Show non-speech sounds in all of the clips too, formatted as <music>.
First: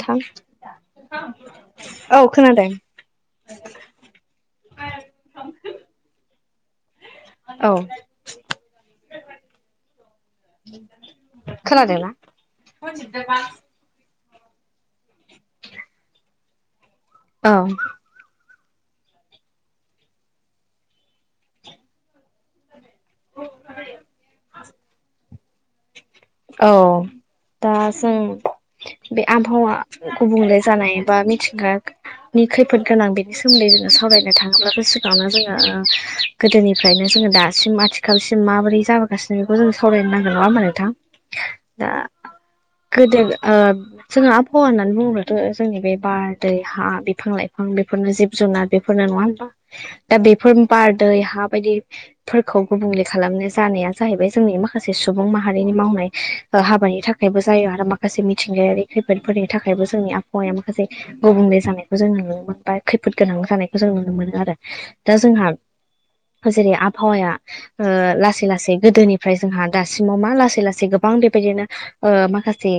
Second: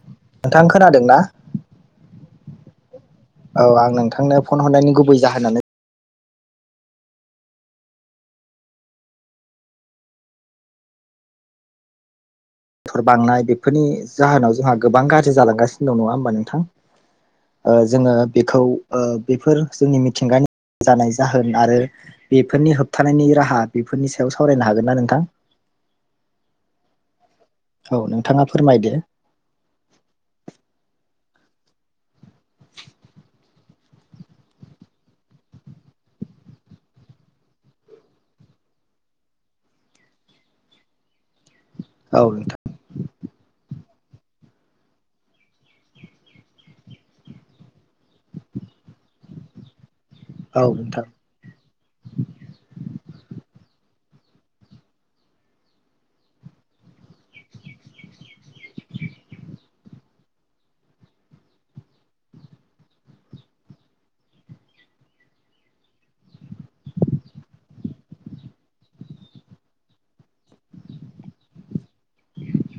थां नोंथां खोनादों ना? औ खोनादों औ आं नोंथांनो फन हरनायनि गुबै जाहोनानै औ खोनादोंना मटर बांनाय बेफोरनि जाहोनाव जोंहा गोबां गाज्रि जालांगासिनो दं नङा होमबा नोंथां औ ओ जोङो बेखौ ओ बेफोर जोंनि मिथिंगानि जानाय जाहोन आरो बेफोरनि हो बथानायनि राहा बेफोरनि सायाव सावरायनो हागोन ना नोंथां औ दा औ जों नोंथाङा फोरमायदो बे आबहावा गुबुंले जानाय बा मिथिंगा नि खैफोद गोनां बेनि सोमोन्दै जोङो सावरायनो थाङोब्लाबो सिगाङावनो जोङो ओ गोदोनिफ्रायनो जोङो दासिम आथिखालसिम माबोरै जाबोगासिनो बेखौ जों सावरायनो नांगोन नङा होमबा नोंथां दा औ नोंथां गोदो ओ जोङो आबहावा होननानै बुङोथ' जोंनि बे बार दै हा बिफां लाइफां बेफोरनो जिब जुनार बे फोरनो नङा होनबा दा बेफोर औ बार नोंथां दै हा बायदि फोरखौ गुबुंले खालामनो जानाया जाहैबाय जोंनि माखासे सुबुं माहारिनि मावनायनि हाबानि थाखायबो जायो आरो माखासे मिथिंगायारि खैफोदफोरनि थाखायबो जोंनि आबहावाया माखासे गुबुंले जानायखौ जों नुनो मोनो बा खैफोद गोनां जानायखौ जों नुनो मोनो आरो दा जोंहा जेरै आबहावाया ओ लासै लासै गोदोनिफ्राय जोंहा दासिमाव मा लासै लासै गोबां बेबायदिनो ओ माखासे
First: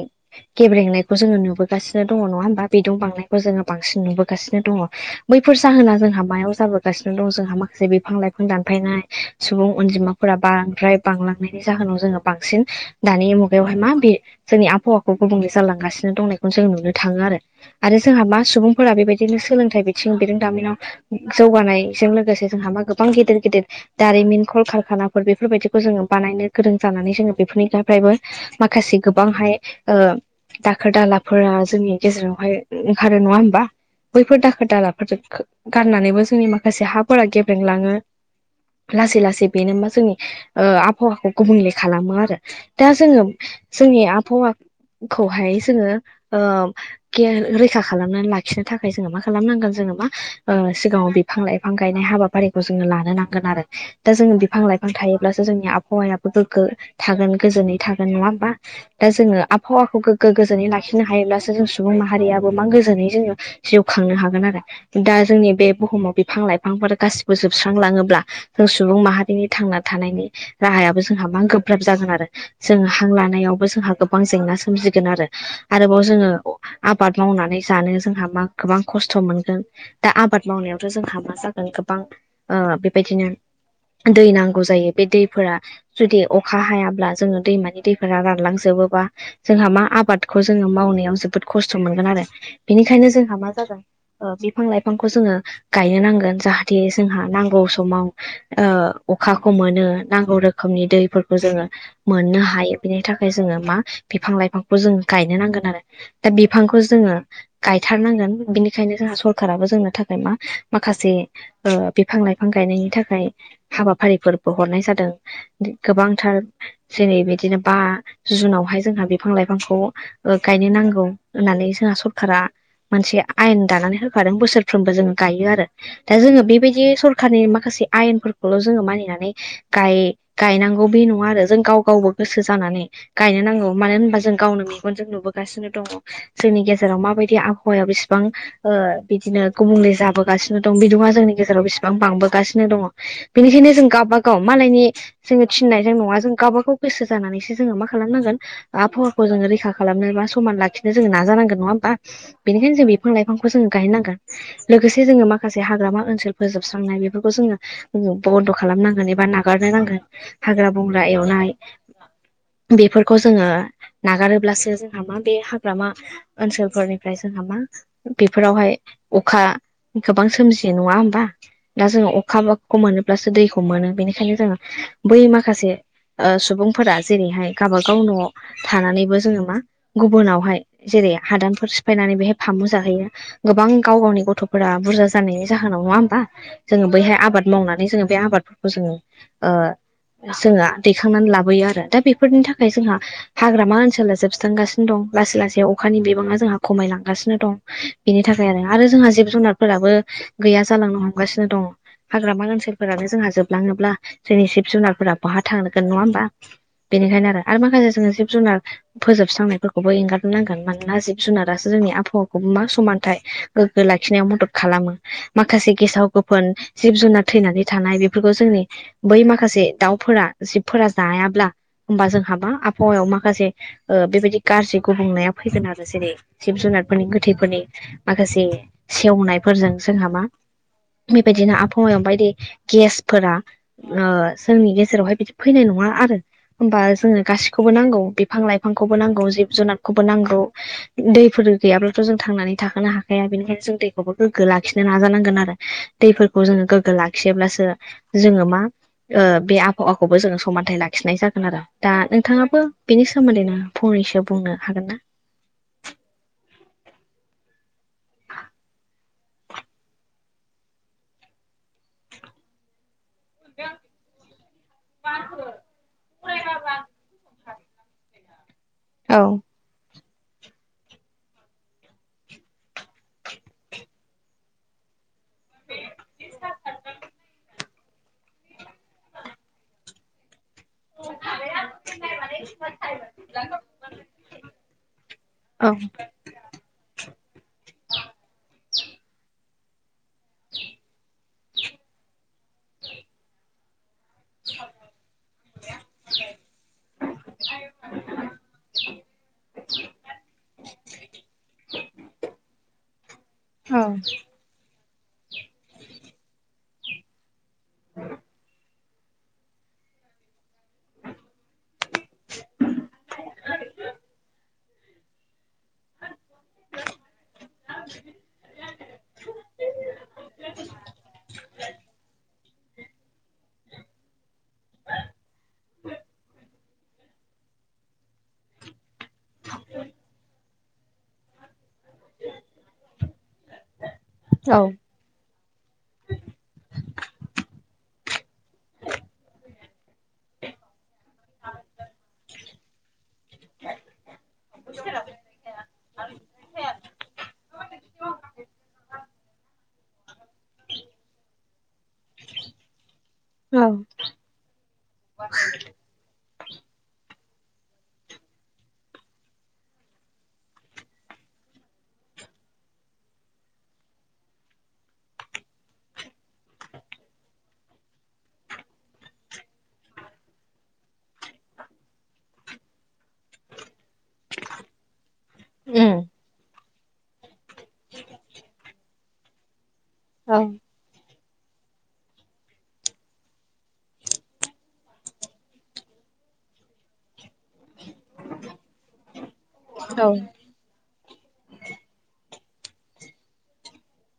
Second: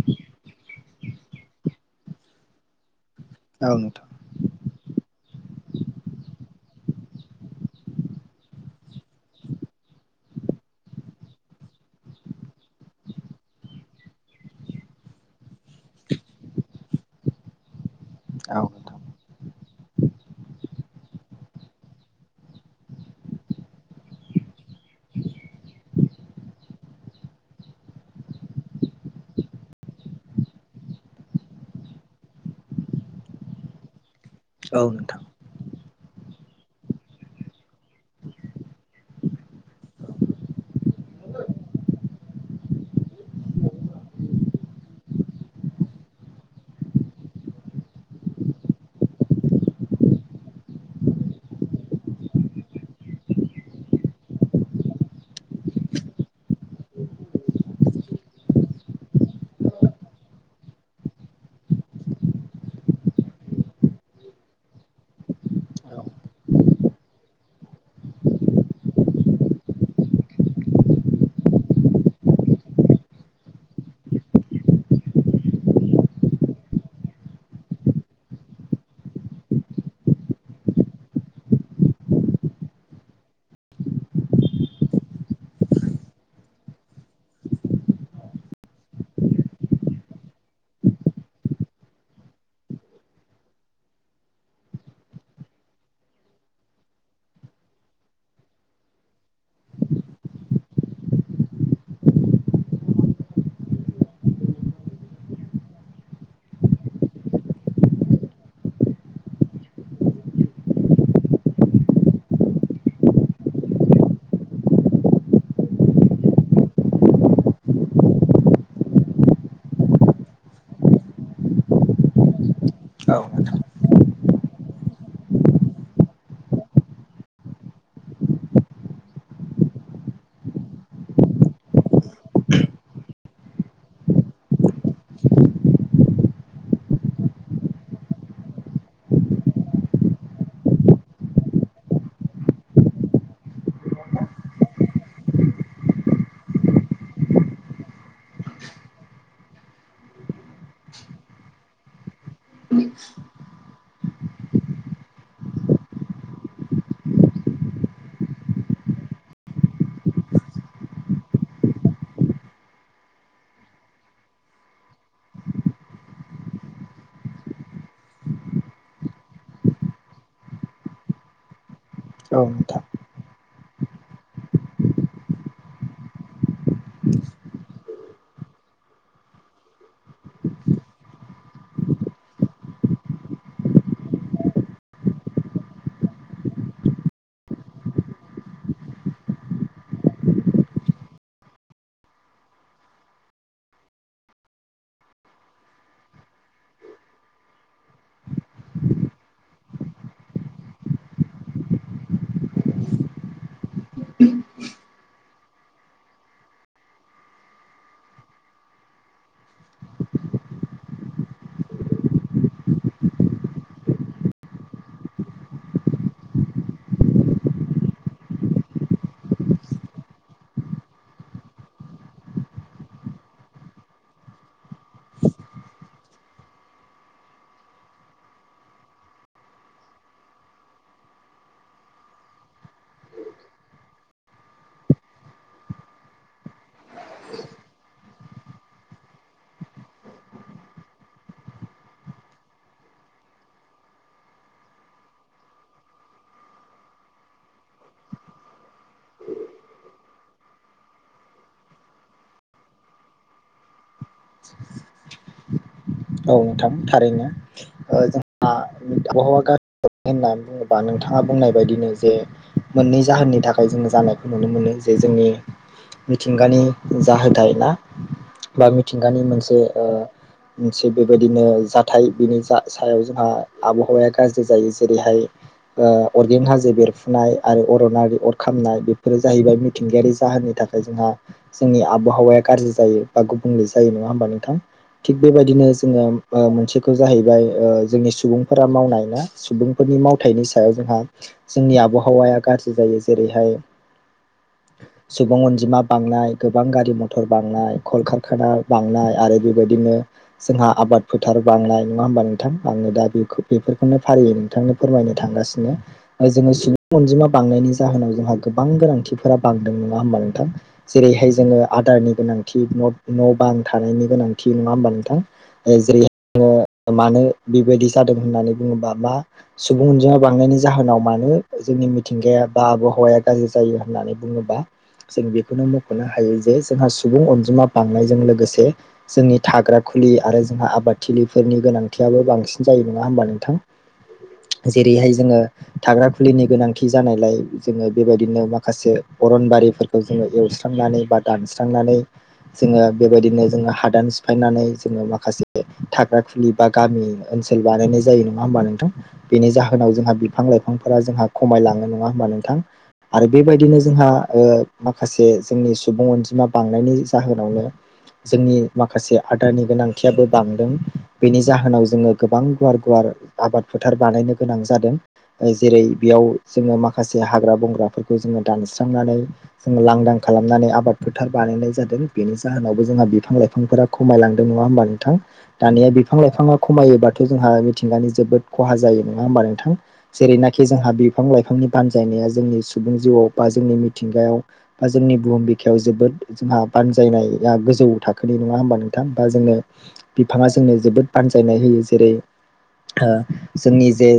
गेब्रेंनायखौ जोङो नुबोगासिनो दङ नङा होमबा बिदुं बांनायखौ जोङो औ बांसिन नोंथां नुबो सिनो दङ बैफोर जाहोना जोंहा मायाव जाबोगासिनो दं जोंहा माखासे बिफां-लाइफां दानफायनाय सुबुं अनजिमाफोरा बांद्राय बांलांनायनि जाहोनाव जोङो बांसिन दानि मुगायावहाय मा बे जोंनि आबहावाखौ गुबुंले जालांगासिनो दंनायखौनो जों नुनो थाङो आरो। आरो जोंहा मा औ नोंथां औ नोंथां सुबुंफोरा बेबायदिनो सोलोंथाइ बिथिं बिरोंदामिनाव जौगानायजों लोगोसे जोंहा मा गोबां गिदिर गिदिर दारिमिन कल कारखानाफोर बेफोरबायदिखौ जोङो बानायनो गोरों जानानै जोङो बेफोरनि गाब फ्रायबो माखासे गोबांहाय ओ दाखोर दालाफोरा जोंनि गेजेरावहाय ओंखारो नङा होनबा बैफोर दाखोर औ नोंथां दालाफोरजों गारनानैबो जोंनि माखासे हाफोरा गेब्रेंलाङो लासै लासै बेनो मा जोंनि ओ आबहावाखौ गुबुंले खालामो आरो दा जोङो जोंनि आबहावाखौहाय जोङो ओ रैखा खालामनानै लाखिनो थाखाय जोङो मा खालामनांगोन जोङो मा ओ सिगाङाव बिफां-लाइफां गायनाय हाबाफारिखौ जोङो लानो नांगोन आरो। दा जोङो बिफां-लाइफां थायोब्लासो जोंनि आबहावायाबो गोग्गो थागोन गोजोनै थागोन। नङा होमबा? दा जोङो आबहावाखौ गोग्गो गोजोनै लाखिनो हायोब्लासो जों सुबुं माहारियाबो मा गोजोनै जोङो जिउ खांनो हागोन आरो दा जोंनि बे बुहुमाव बिफां-लाइफांफोर गासिबो जोबस्रांलाङोब्ला जों सुबुं माहारिनि थांना थानायनि राहायाबो जोंहा मा गोब्राब जागोन आरो। जोङो हां लानायावबो जोंहा गोबां जेंना सोमजिगोन आरो आरोबाव जोङो आबाद मावनानै जानो जोंहा मा गोबां खस्थ' मोनगोन। दा आबाद मावनायावथ' जोंहा मा जागोन गोबां ओ बेबायदिनो दै नांगौ जायो बे दैफोरा जुदि अखा हायाब्ला जोङो दैमानि दैफोरा रानलांजोबोबा जोंहा मा आबादखौ जोङो मावनायाव जोबोद खस्थ' मोनगोन आरो बेनिखायनो जोंहा मा जागोन ओ बिफां-लाइफांखौ जोङो गायनो नांगोन जाहाथे जोंहा नांगौ समाव ओ अखाखौ मोनो नांगौ रोखोमनि दैफोरखौ जोङो मोननो हायो बिनि थाखाय जोङो मा बिफां-लाइफांखौ जों गायनो नांगोन आरो। दा बिफांखौ जोङो गायथारनांगोन बिनिखायनो जोंहा सरखाराबो जोंनो थाखाय मा माखासे ओ बिफां-लाइफां गायनायनि थाखाय हाबाफारिफोरबो हरनाय जादों। गोबांथार जेरै बिदिनो बा जुनावहाय जोंहा बिफां-लाइफांखौ ओ गायनो नांगौ होननानै जोंहा सरखारा औ मोनसे नोंथां औ आयेन दानानै होखादों बोसोरफ्रोमबो जोङो गायो आरो। दा जोङो बेबायदि सरखारनि माखासे आयेनफोरखौल' जोङो मानिनानै गाय गायनांगौ बे नङा आरो। जों गाव गावबो गोसो जानानै गायनो नांगौ मानो होनबा जों गावनो मेगनजों नुबोगासिनो दङ। जोंनि गेजेराव माबायदि आबहावायाव बेसिबां ओ बिदिनो गुबुंले जाबोगासिनो दं बिदुङा जोंनि गेजेराव बिसिबां बांबोगासिनो दङ बेनिखायनो जों गावबा गाव मालायनि जोङो थिननायजों नङा जों गावबा गाव गोसो जानानैसो जोङो मा खालामनांगोन आबहावाखौ जोङो रैखा खालामनो बा समान लाखिनो जोङो नाजानांगोन। नङा होमबा? बेनिखायनो जों बे बिफां-लाइफांखौ जोंङो गायनो नांगोन। लोगोसे जोङो माखासे हाग्रामा ओनसोल फोजोबस्रांनाय बेफोरखौ जोङो बन्द' खालामनांगोन एबा नागारनो नांगोन हाग्रा-बंग्रा एवनाय बेफोरखौ जोङो नागारोब्लासो जोंहा मा बे हाग्रामा ओनसोलफोरनिफ्राय जोंहा मा बेफोरावहाय अखा गोबां सोमजियो। नङा होमबा? दा जोङो अखाखौ मोनोब्लासो दैखौ मोनो बेनिखायनो जोङो बै माखासे ओ सुबुंफोरा जेरैहाय गावबा गाव न'आव थानानैबो जोङो मा गुबुनावहाय जेरै हादानफोर सिफायनानै बेहाय फामु जाहैयो गोबां गाव गावनि गथ'फोरा बुरजा जानायनि जाहोनाव। नङा होमबा? जोंङो बैहाय आबाद मावनानै जोंङो बे आबादफोरखौ जोंङो ओ जोंङा दैखांनानै लाबोयो आरो दा बेफोरनि थाखाय जोंहा हाग्रामा ओनसोला जोबस्रांगासिनो दं लासै लासै अखानि बिबांङा जोंहा खमायलांगासिनो दं बेनि थाखाय आरो आरो जोंहा जिब जुनारफोराबो गैया जालांनो हमगासिनो दंङ। हाग्रामा ओनसोलफोरानो जोंहा जोबलांङोब्ला जोंनि जिब जुनारफोरा बहा थांनांगोन नंङा होमबा। बेनिखायनो आरो आरो माखासे जोंङो जिब जुनार फोजोबस्रांनायफोरखौबो एंगार नांगोन मानोना जिब-जुनारासो जोंनि आबहावाखौबो मा समानथाय गोग्गो लाखिनायाव मदद खालामो। माखासे गेसाव गोफोन जिब-जुनार थैनानै थानाय बेफोरखौ जोंनि बै माखासे दाउफोरा जिबफोरा जायाब्ला होमबा जोंहा मा आबहावायाव माखासे ओ बेबायदि गाज्रि गुबुंनाया फैगोन आरो जेरै जिब-जुनारफोरनि गोथैफोरनि माखासे सेवनायफोरजों जोंहा मा बेबायदिनो आबहावं बायदि गेसफोरा ओ जोंनि गेजेरावहाय बिदि फैनाय नंङा आरो होमबा जोङनो गासिखौबो नांगौ बे बिफां लाइफांखौबो नांगौ जिब जुनारखौबो नांगौ दैफोर गैयाब्लाथ' जों थांनानै थाखोनो हाखाया बेनिखायनो जों दैखौबो गोग्गो लाखिनो नाजानांगोन आरो दैफोरखौ जोंङो गोग्गो लाखियोब्लासो जोंङो मा ओ बे आबहा खौबो जोंङो समानथाइ लाखिनाय जागोन आरो दा नोंथांङाबो बेनि सोमोन्दैनो फंनैसो बुंनो हागोन ना? औ नोंथां थारैनो ओ जोंहा आबहावा गाज्रि होननानै बुंङोबा नोंथांङा बुंनाय बायदिनो जे। मोननै जाहोननि थाखाय जोंङो जानायखौ नुनो मोनो जे जोंनि मिथिंगानि जाहोथाय ना बा औ मिथिंगानि मोनसे ओ मोनसे बेबायदिनो जाथाय बिनि जा सायाव जोंहा आबहावाया गाज्रि जायो जेरैहाय अरगें हाजो बेरफुनाय आरो अरनारि अर खामनाय बेफोरो जाहैबाय मिथिंगायारि जाहोननि थाखाय जोंहा जोंनिघ <unintelligible> आबहावाया गाज्रि जायो बा गुबुंले जायो नङा होमबा नोंथां थिग बेबायदिनो औ जोंङो मोनसेखौ जाहैबाय ओ जोंनि सुबुंफोरा मावनाय ना सुबुंफोरनि माव बेनि फथाइनि सायाव जोंहा जोंनि आबहावाया गाज्रि जायो जेरैहाय सुबुं अनजिमा बांनाय गोबां गारि मथर बांनाय कलकारखाना बांनाय आरो बेबायदिनो जोंहा आबाद फोथार बांनाय नंटंंङा होमबा नोंथां आङो दा बे औ बेफोरखौनो फारियै नों बिथांनो फोरमायनो थांगासिनो जोंङो सुबुं अनजिमा बांनायनि जाहोनाव जोंहा गोबां गोनांथि फोर बांदों नंङा होमबा नोंथां जेरैहाय जोंङो आदारनि गोनांथि न'-न'बां थानायनि गोनांथि नंङा होमबा नोंथां जेरै आंङो मानो बेबायदि जादों होननानै बुंङोबा मा सुबुं अनजिमा बांनायनि जाहोनाव मानो जोंनि मिथिंगाया बा आबहावाया गाज्रि जायो होननानै बुंङोबा जों बेखौनो मख'नो हायो जे जोंहा सुबुं अनजिमा बांनायजों लोगोसे खुलियो आरो जोंहा आबादथिलिफोरनि गोनांथियाबो बांसिन जायो नंङा होमबा नोंथां? औ जेरैहाय जोंङो थाग्रा खुलिनि गोनांथि जानायलाय जोंङो बेबायदिनो माखासे अरनबारिफोर खौ जोंङो एवस्रांनानै बा दानस्रांनानै जोंङो बेबायदिनो जोंङो हादान सिफायनानै जोंङो माखासे थाग्रा खुलि बा गामि ओनसोल बानायनाय जायो नंङा होमबा नोंथां बेनि जाहोनाव जोंहा बिफां लाइफांफोरा जोंहा खमायलाङो नंङा होमबा नोंथां आरो बेबायदिनो जोंहा ओ माखासे जोंनि सुबुं अनजिमा बांनायनि जाहोनावनो जोंनि माखासे गोनांथियाबो बांदों बेनि जाहोनाव जोंङो गोबां गुवार गुवार आबाद फोथार बानायनो गोनां जादों जेरै बेयाव जोंङो माखासे हाग्रा बंग्राफोरखौ जोंङो दानस्रांनानै जोंङो लांदां खालामनानै आबाद फोथार बानायनाय जादों बेनि जाहोनावबो जोंहा बिफां लाइफांफोरा खमायलांदों नंङा होमबा नोंथां दानिया बिफां लाइफांङाव खमायोबथ' जोंहा मिथिंगानि जोबोद खहा जायो नङा होमबा नोंथां औ जेरैनाखि जोंहा बिफां लाइफांनि बानजायनाया जोंनि सुबुं जिउआव बा जोंनि मिथिंगायाव बा जोंनि बुहुम बिखायाव जोबोद जोंहा बानजायनाया गोजौ थाखोनि नङा होमबा नों बा जोंनो बिफाङा जोंनो जोबोद बानजायनाय होयो जेरै ओ जोंनि जे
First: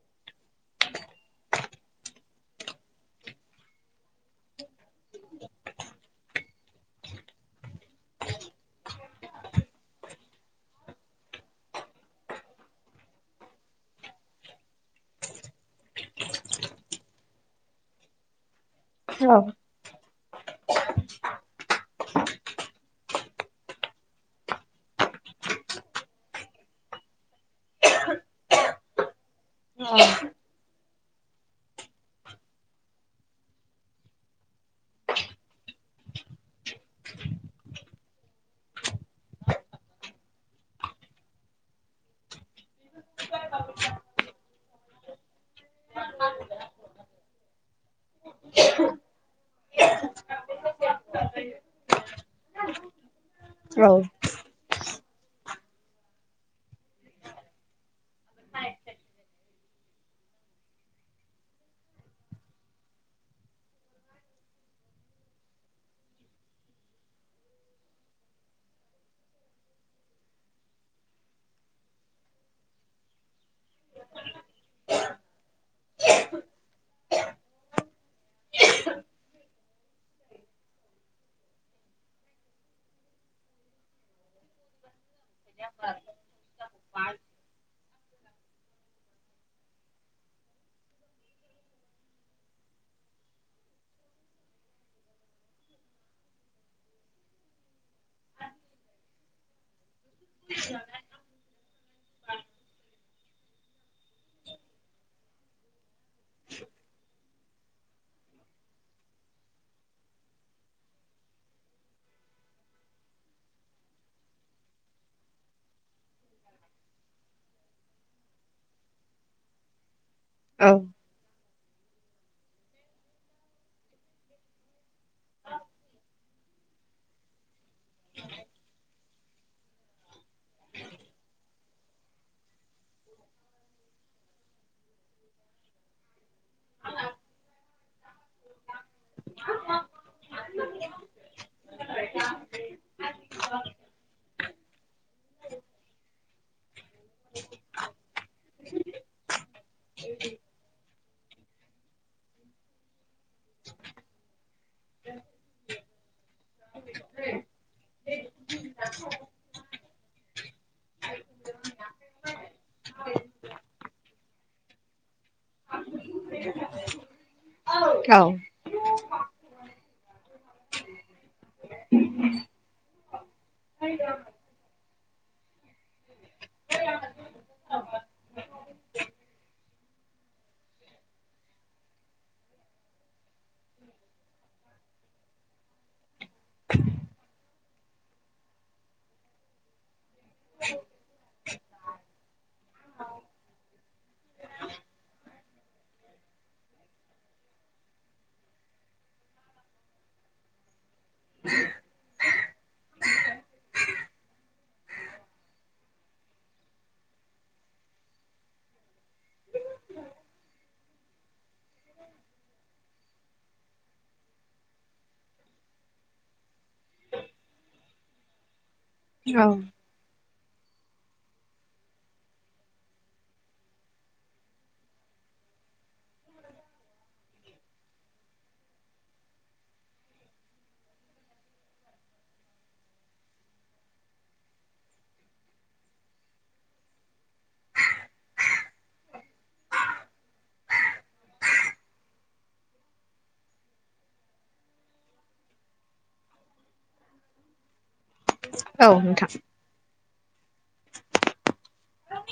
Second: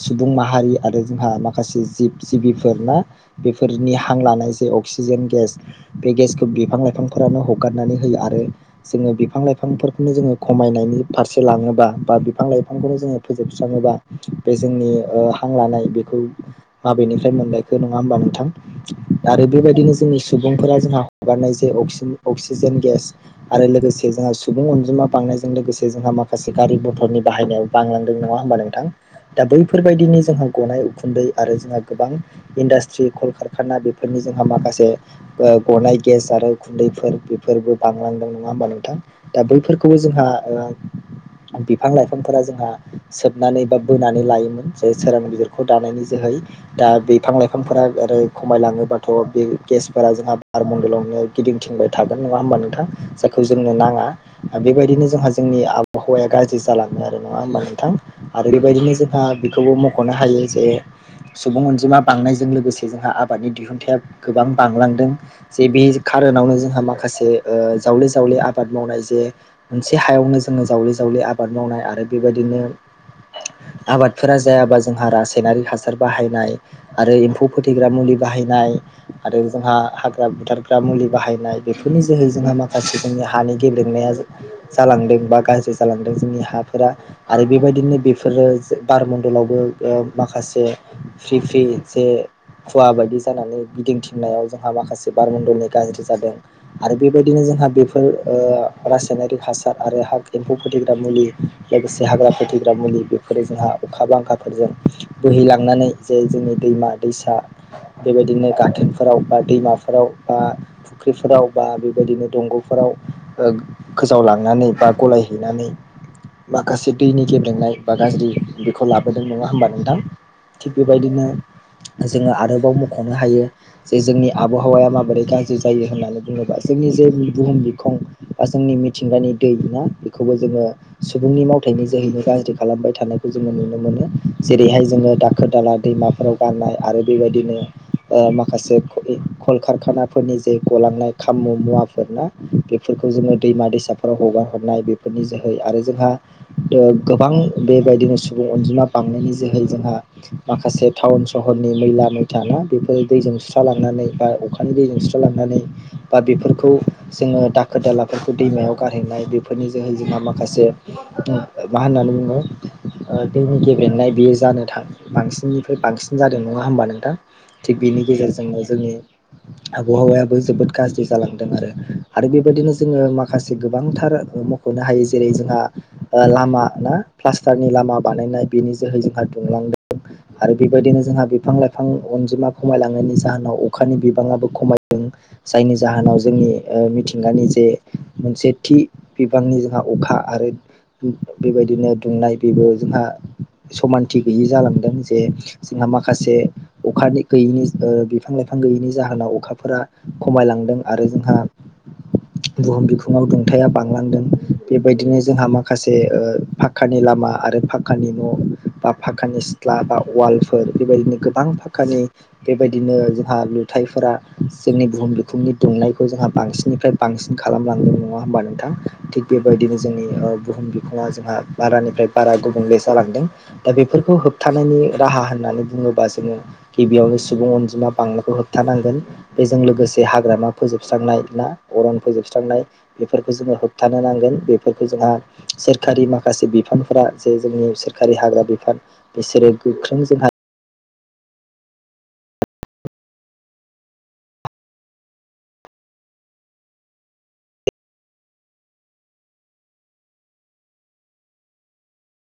सुबुं माहारि आरो जोंहा माखासे जिब जिबिफोरना बेफोरनि हां लानाय जे अक्सिजेन गेस बे गेसखौ बिफां लाइफांफोरानो हगारनानै होयो आरो जोंङो बिफां लाइफांफोरखौनो जोङो खमायनायनि फारसे लांङोबा बा बिफां लाइफांखौनो जोंङो फोजोबस्रांङोबा बे जोंनि ओ हां लानाय बेखौ माबेनिफ्राय मोनलायखौ नङा होमबा नोंथां औ आरो बेबायदिनो जोंडनि सुबुंफोरा जोंहा हगारनाय जे अक्सिजेन गेसौऔौ आरो लोगोसे जोंहा सुबुं अनजिमा बांनायजों लोगोसे जोंहा माखासे गारि मथरनि बाहायनायाव बांलांदों नङा होमबा नोंथां दा औ बैफोरबायदिनि जोंहा गनाय उखुन्दै आरो जोंहा गोबां इन्डास्ट्रि कल कारखाना बेफोरनि जोंहा माखासे ओ गनाय गेस आरो खुन्दैफोर बेफोरबो बांलांदोंमोन नङा होमबा नोंथां दा बैफोरखौबो जोंहा बिफां लाइफांफोरा जोंहा सोबनानै बा बोनानै लायोमोन जे सोरां गिदिरखौ दानायनि जोहै दा बिफां लाइफांफोरा ओरै खमायलाङोबाथ' बे गेसफोरा जोंहा बारमनदलावनो गिदिंथिंबाय थागोन नङा होमबा नोंथा खौ जोंनो औ नाङा औ बेबायदिनो जोंहा जोंनि आबहावाया गाज्रि जालाङो आरो नङा होमबा नोंथां आरो बेबायदिनो जोंहा बेखौबो मख'नो हायो जे सुबुं अनजिमा बांनायजों लोगोसे जोंहा आबादनि दिहुनथायाइा गोबां बांलांदों जे बे खारनावनो जोंहा माखासे ओ जावले जावले आबाद मावनाय जे मोनसे हायावनो जोङो जावले जावले आबाद मावनाय आरो बेबायदिनो आबादफोरा जायाबा जोंहा रासायनारि हासार बाहायनाय आरो एम्फौ फोथैग्रा मुलि बाहायनाय आरो जोंहा हाग्रा बुथारग्रा मुलि बाहायनाय बेफोरनि जोहै जोंहा माखासे गासै जोंनि हानि गेब्लेनाया जालांदों बा गाज्रि जालांदों जोंनि हाफोरा आरो बेबायदिनो बेफोरो बारमण्डलावबो माखासे फ्रि फ्रि जे खुवा बायदि जानानै गिदिंथििननायाव जोंहा माखासे बारमडलनि गाज्रि जादों आरो बेबायदिनो जों हा बेफोर रासायनारिक हासार आरो हा एम्फौ फोदैग्रा मुलि लोगोसे हाग्रा फोथिग्रा मुलि बेफोरो जोंहा अखा बांखाफोरजों बोहैलांनानै जे जोंनि दैमा दैसा बेबायदिनो गाथोनफोराव बा दैमाफोराव बा फुख्रिफोराव बा बेबायदिनो दंग'फोराव गोजावलांनानै बा गलायहैनानै माखासे दैनि गेबेलेनाय बा गाज्रि बेखौ लाबोदों नङा होमबा नोंथां थिग बेबायदिनो जोङो आरोबाव मख'नो हायो जे जोंनि आबहावाया माबोरै गाज्रि जायो होन्नानै बुङोबा जोंनि जे बुहुम बिखं बा जोंनि मिथिंगानि दै ना बेखौबो जोङो सुबुंनि मावथायाइनि जोहैनो गाज्रि खालामबाय थानायखौ जोङो नुनो मोनो जेरैहाय जोङो दाखोर दाला दैमा फोराव गाननाय आरो बेबायदिनो ओ माखासे कलकारखानाफोरनि जे गलांनाय खामु मुवा बेफोरखौ जोङो दैमा दैसाफोराव हगार हरनाय बेफोरनि जोहै आरो जोंहा ओ गोबां बेबायदिनो सुबुं अनजिमा बांनायनि जोहै जोंहा माखासे टाउन सहरनि मैला मैथा ना बेफोर दैजों सुस्र लांनानै बा अखा अखानि दैजों सुस्र लांनानै बा बेफोरखौ जोङो दाखोर दालाफोरखौ दैमायाव गारहैनाय बेफोरनि जोहै जोंहा माखासे मा होननानै बुङो दैनि गेबेनाय बेयो जानो थाङ बांसिननिफ्राय बांसिन जादों नङा होमबा नोंथां थिग बेनि औ औ गेजेरजोंनो जोंनि आबहावायाबो जोबोद गाज्रि जालांदों आरो आरो बेबायदिनो जोङो माखासे गोबांथार मख'नो हायो जेरै जोंहा ओ लामा ना प्लास्टारनि लामा बानायनाय बेनि जोहै जोंहा दुंलांदों। आरो बेबायदिनो जोंहा बिफां लाइफां अनजिमा खमायलांनायनि जाहोनाव अखानि बिबाङाबो खमायदों। जायनि जाहोनाव जोंनि ओ मिथिंगानि जे मोनसे थि बिबांनि जोंहा अखा आरो बेबायदिनो दुंनाय बेबो जोंहा समानथि गैयि जालांदों जे जोंहा माखासे अखानि गैयैनि ओ बिफां लाइफां गैयैनि जाहोनाव अखाफोरा खमायलांदों आरो जोंहा बुहुम बिखुाव दुंथाया बांलांदों बेबायदिनो जोंहा माखासेओ फाखानि लामा आरो फाखानि न' बा फाखानि सिथ्ला बा वालफोर बेबायदिनो गोबां फा खानि बेबायदिनो जोंहा लुथाइफोरा जोंनि बुहुम बिखुंनि दुंनायखौ जोंहा बांसिननिफ्राय बांसिन खालामलांदों नङा होमबा नोंथां। थिग बेबायदिनो जोंनि ओ बुहुम बिखङा जोंहा बारानिफ्राय बारा गुबुंले जालांदों। दा बेफोरखौ होबथानायनि राहा होननानै बुङोबा जोङो गिबियावनो सुबुं अनजिमा बांनायखौ होबथानांगोन। बेजों लोगोसे हाग्रामा फोजोबस्रांनाय <unintelligible> अरन फोजोबस्रांनाय बेफोरखौ जोङो होबथानो नांगोन बेफोरखौ जोंहा सोरखारि माखासे बिफानफोरा जे जोंनि सोरखारि हाग्रा बिफान बिसोरो गोख्रों जोंहा औ नोंथां।